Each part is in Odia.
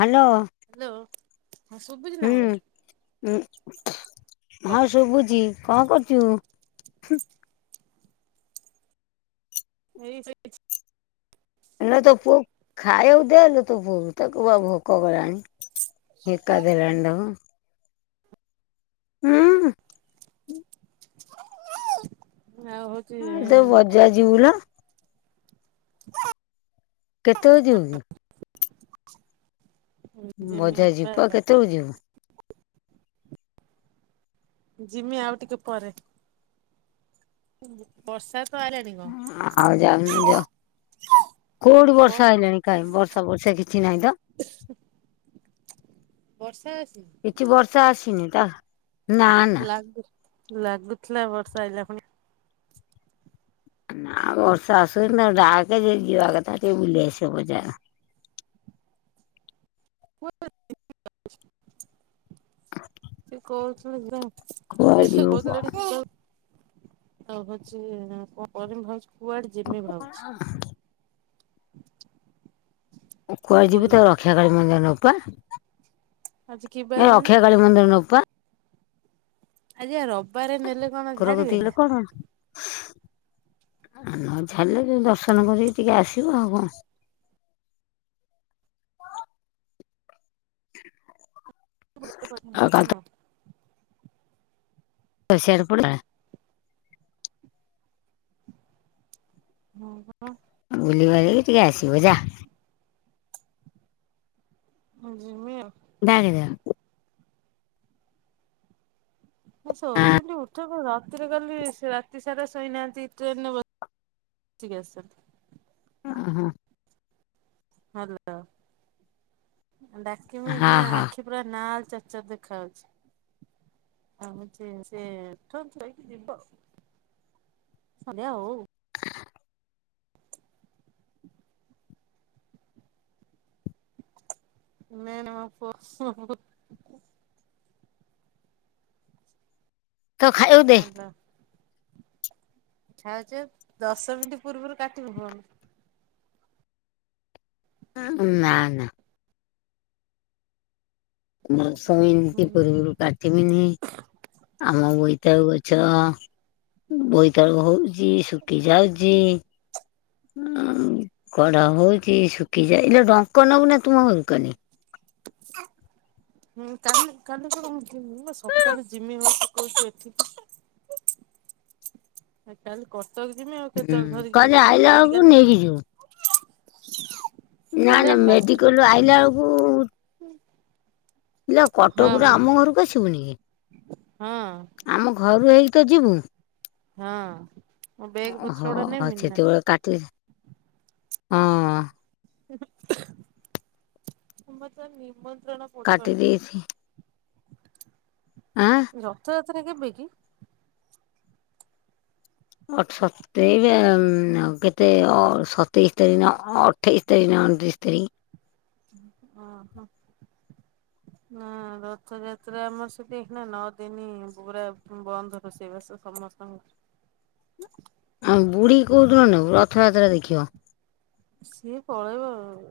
ହାଲୋ। ହ ଶୁଭୁଜ ନା ବରେ [inaudible] ହଁ ଶୁଭୁଚି କଣ କରୁଚୁ? [unintelligible] ଏଇ ସେଛି ହେ ତୁ ପୁଅକୁ ଖାଇବାକୁ ଦେ ଲୋ ତୋ ପୁଅ କୁ। ତାକୁ ବା ଭୋକ ଗଲାଣି ହିକା ଦେଲାଣି ତାକୁ। ହୁଁ। [inaudible] ହଉଛି ତୁ ବଜାର ଯିବୁ ଲୋ। [inaudible] କେତେବେଳେ ଯିବୁ କି? ଯିମି ବଜାର ଯିବୁ ପା ବା କେତ ବେଳକୁ ଯିବୁ? ଜିମି ଆଉ ଟିକେ ପରେ। ବର୍ଷା ତ ଆଇଲାଣି କଣ ହଁ ଆଉ ଯାଉନ ଯାଅ। କୋଉଠି ବ ବର୍ଷା ଆଇଲାଣି କାଇଁ ବର୍ଷା ଫର୍ଷା କିଛି ନାହିଁ ତ? ବର୍ଷା ଅଛି? ଏଠି ବର୍ଷା ଆସିନି। [unintelligible] ନା ନା। ଲାଗୁ ଲାଗୁଥିଲା ବର୍ଷା ଆଇଲା ପୁଣି ନା ଆଉ ବର୍ଷ ଆସୁନି ତାକୁ ଡାକେ ଯଦି ଯିବା କଥା ଟିକେ ବୁଲି ଆସିବ ବଜାର। [unintelligible] ସେ କହୁଚି ମୁଁ କୁଆଡ଼େ ଯିବୁ କଣ? ତ ହଉଛି କଣ କରମି ଭଲ କୁଆଡେ ଜିମି ଭାବୁଛି? [inaudible] ମୁଁ କୁଆଡେ ଯିବି ଭଲ ତାକୁ ରକ୍ଷା କାଳିୀ ମନ୍ଦ ନବ [unintelligible] ଆଜି କି ବାର ଏ କହନି ରକ୍ଷା କାଳୀ ମନ୍ଦିର ନବ ବା ଆଜି ବା ରବି ଘର କତିକି ଗଲେ କଣ ହବ? ନ ଛାଡ଼ିଲେ ତ ଦର୍ଶନ କରିକି ଟିକେ ଆସିବ ଆଉ କଣ। [inaudible] ଆଉ କାଲି [unintelligible] ହଁ ସିଆଡ଼େ ପଢ଼ିଲା ହୁଁ ହଁ। ବୁଲିବାଲିକି ଟିକେ ଆସିବ ଯା। ହୁଁ ଯିମି ଆଉ। [unintelligible] ମୁଁ ଶୋଇଥିଲି ଉଠେଇ ପକା। ରାତିରେ କାଲି ରାତି ସାରା ଶୋଇନାହାନ୍ତି ଟ୍ରେନରେ ବ ସିକି ଆସିଚନ୍ତି। ଅ ହଁ। ହାଲୋ। ଡାକିମି ହଁ ଏଇଖିନା ହଁ ଆଖି ପୁରା ନାଲ୍ ଚାଚାର ଦେଖା ହଉଛି। ଆ ହଉଛି ସେ ଉଠ [unintelligible] ସନ୍ଧ୍ୟା ହଉ। [unintelligible] ତ ଖାଇବାକୁ ଦେ। ଛା ଛୁ ଦଶ ମିନିଟ୍ ପୂର୍ବରୁ କାଟିବୁ ଫୋନ୍। ଉଁ ନା ନା। [unintelligible] ମୁଁ ଇମତି ହୁଁ ପୂର୍ବରୁ କାଟିବିିନି। ଆମ ବଇ ତଉ ଗଛ ବୋଇତାଳୁ ହଉଛି, ଶୁଖି ଯାଉଛି କଢ ହଉଛି। ଶୁଖିଯାଅ ଇଲୋ! ଡଙ୍କ ନବୁନା ତୁମ ଘରକୁ କାଲି? ହୁଁ କାଲି କାଲି କଣ ହଉଛି? ମୁଁ ବା ସକାଳୁ ଜିମି ବୋଲି କହୁଛି ଏଠିକି। ଆ କାଲି କର କେତେ [unintelligible] ଯିମି ଆଉ ହୁଁ କେତେବେଳେ ଧରିକି କାଲି ଯିମି କଣ ଆଇଲା ବେଳକୁ ମେଡିକାଲେ। ନେଇକି ଯିବୁ ନା ନା ମେଡିକଲରୁ ଆଇଲା ଅଳକୁ ଇଲୋ ହଁ କଟକରୁ ଆମ ଘରକୁ ଆସିବୁନି କି? ହଁ। ଆମ ଘରୁ ତୁ ହେଇତ ଯିବୁ। ହଁ, ମୋ ବେଗ ଓହୋ ପତ୍ରଉଡା ନେବିନ୍ ନା। ସେତେବେଳେ କାଟି ହଁ। ଉହୁଁ ତୁ ମତେ କାଟି ନିମୋନ ଦେଇଛି [unintelligible] ଆଁ ରଥଯାତ ଯାତ୍ରା କେବେ କି? ଅଠ ସତେଇ ଏ କେତେ ସତେଇଶ ତାରିଖ, ନା ଅଠେଇଶ ତାରିଖ, ନା ଅଣତିରିଶ ତାରିଖ। ଓହୋ ନା ରଥଯାତ୍ରା ଆମର ସେଠି ନା ନଅ ଦିନ ପୁରା ବନ୍ଦ ରୋଷେଇବାସ ସମସ୍ତଙ୍କର। ଆ ବୁଢୀକି କୋଉଦିନ ନବୁ ରଥଯାତ୍ରା ଦେଖିବ? ସିଏ ପଳେଇବ-ଅ।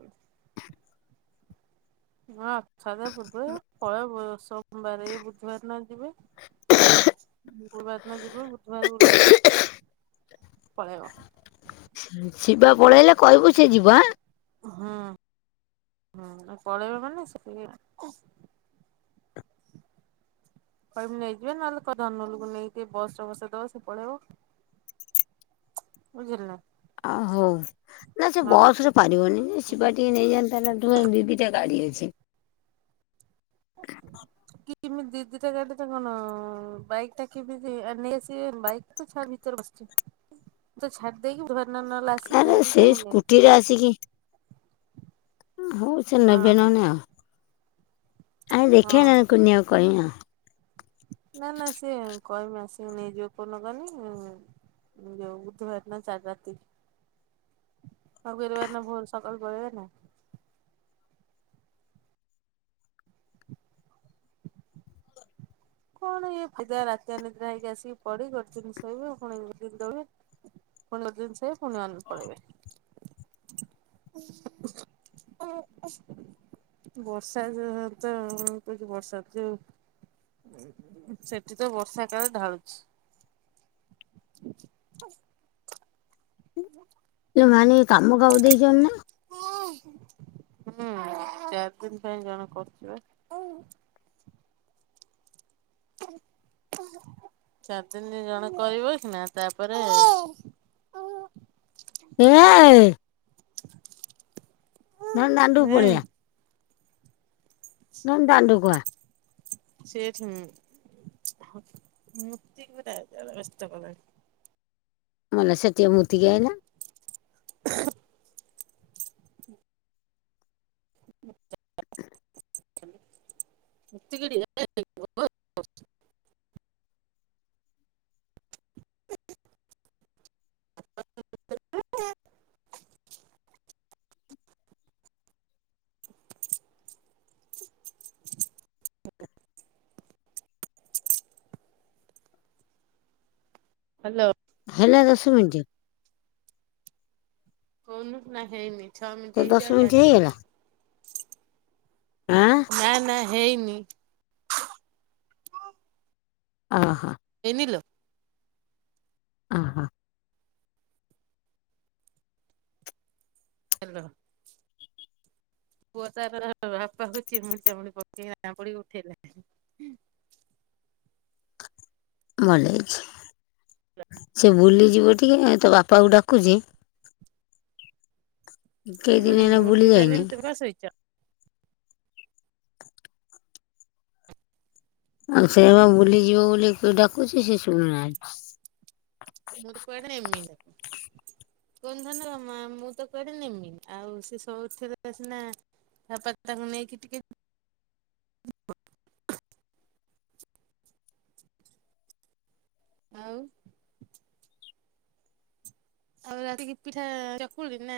ହଁଅ। ସଦାପୁୁର୍ବରୁ। [unintelligible] ସୋମବାର ଏ ବୁଧବାର ନା ଯିବେ? ଗୁରୁବାର ଦିନ ଯିବ ବୁଧବାର ଗୁରୁବାରେ। ପଳେଇବ। ଶି- ଶିବ ପଳେଇଲେ କହିବୁ ସେ ଯିବ ଆଁ। ହଁ ହଁ, ପଳେଇବ ମାନେ ସେଇଆ। କହିବି ନେଇଯିବେ ନହେଲେ କ ଧନଲୁକୁ ନେଇକି ବସରେ ବସେଇଦେବ ସେ ପଳେଇବ। ବୁଝିଲ ନା ଆ ହଉ ନା ସେ ବସ୍ ରେ ପାରିବନି। ଶିବା ଟିକେ ନେଇଯାନ୍ତାନା, ତୁକାଇଁ ଦି ଦିଟା ଗାଡି ଅଛି। ଛି। କେମିତି ଦି ଦିଟା ଗାଡ଼ିଟା କଣ, ବାଇକ୍ ଟା କେମିତି ଆ ନେଇଆସିବେ? ବାଇକ୍ ତ ଛାଡ ଭିତରେ ବସିଛି। ତ ଛାଡି ଦେଇକି। [unintelligible] ନା ଆସିକି ନା ନେଇକି ସେଇ ତାକୁ ନେଇକି ସ୍କୁଟି ରେ ଆସିକି ହଉ ସେ ହଁ ନେବେ ହଁ ନହେନେ ଆଉ। ଆ ଦେଖେଆ ହଁ। ନନେ କୁନିଆକୁ କହିବି ଆଉ। ନା ନା ସିଏ କହିବି ଆସି ନେଇଯିବ କନୋକାନି ଯଉ ବୁଧବାର ନା ଚାରି ରାତି ଆଉ ଗୁରୁବାର ନା ଭୋର ସକାଳୁ ପଳିବ ନା। କଣ ଇଏ ରାତିରେ ନିଦ୍ରା ହେଇକି ଆସିକି ପଡି ଗୋଟେ ଦିନ ଶୋଇବେ ପୁଣି ଦିନ ଦବେ ପୁଣି ଗୋଟେ ଦିନ ଶୋଇବେ ପୁଣି ପଳେଇବେ। ବର୍ଷା ଯ ତ କଛି ବର୍ଷା ଯଉ ସେଠି ତ ବର୍ଷା କାଳେ ଢାଳୁଛି। [inaudible] ଏ ମାନି କାମ କାହାକୁ ଦେଇଛନ୍ତି ନା? ହୁଁ ଚାରି ଦିନ ପାଇଁ ଜଣ କରୁଛି ପା। ଚାରି ଦିନ ଜଣ କରିବ ସିନା ତାପରେ ଏ [inaudible] ଧ ଦାଣ୍ଡୁ କୁ ପାଳିଆ। ନଁ ଦାଣ୍ଡୁ କୁଆ। ସେଠ ହ ମୁତିଟ ବ୍ୟସ୍ତ କଲାଣି। ମାନେ ସେଟିିଏ ମୁଁତିକି ଅଇଲା। [unintelligible] [unintelligible] ହାଲୋ। ହେଲା ଦଶ ମିନିଟ। ହଉନ ନା ହେଇନି। ଛଅ ମିନିଟ ତ ହେଇଛି ଦଶ ଆଉ ମିନିଟ ଚାରି ହେଇଗଲା ଆଁ ମିନିଟ। ହେଇନି। [inaudible] ଅ ହଁ। ହେଇନିଲୋ। ଅ ହଁ। ହାଲୋ। ପୁଅ ତାର ବାପାକୁ ଚିମୁଡି ଚାମୁଡି ପକେଇ ଆମୁଡି ଉଠେଇଲା। ଭଲ ହେଇଛି ସେ ବୁଲିଯିବ ଟିକେ ତ ବାପାକୁ ଡାକୁଛି। କେଇ ସେ ଦିନ କହୁଛି ହେଲା ମୁଁ ବୁଲି ଉଠି ଯାଇନି ସାରିଲଣି ତୁ କଣ ଶୋଇଛ? ଆଉ ସେ ବୁଲିଯିବ ବୋଲି ଡାକୁଛି ସେ ଶୁଣନାନ୍ତି। କ ଧାନ ମା ମୁଁ ତ କଆ ନେମି ଆଉ ସେ ସବୁଠରେ ସିନା ବାପା ତାଙ୍କୁ ନେଇକି ଟିକେ। [unintelligible] ଆଉ ସବୁ ରାତିକି ପିଠା ଚକୁଳି ନା।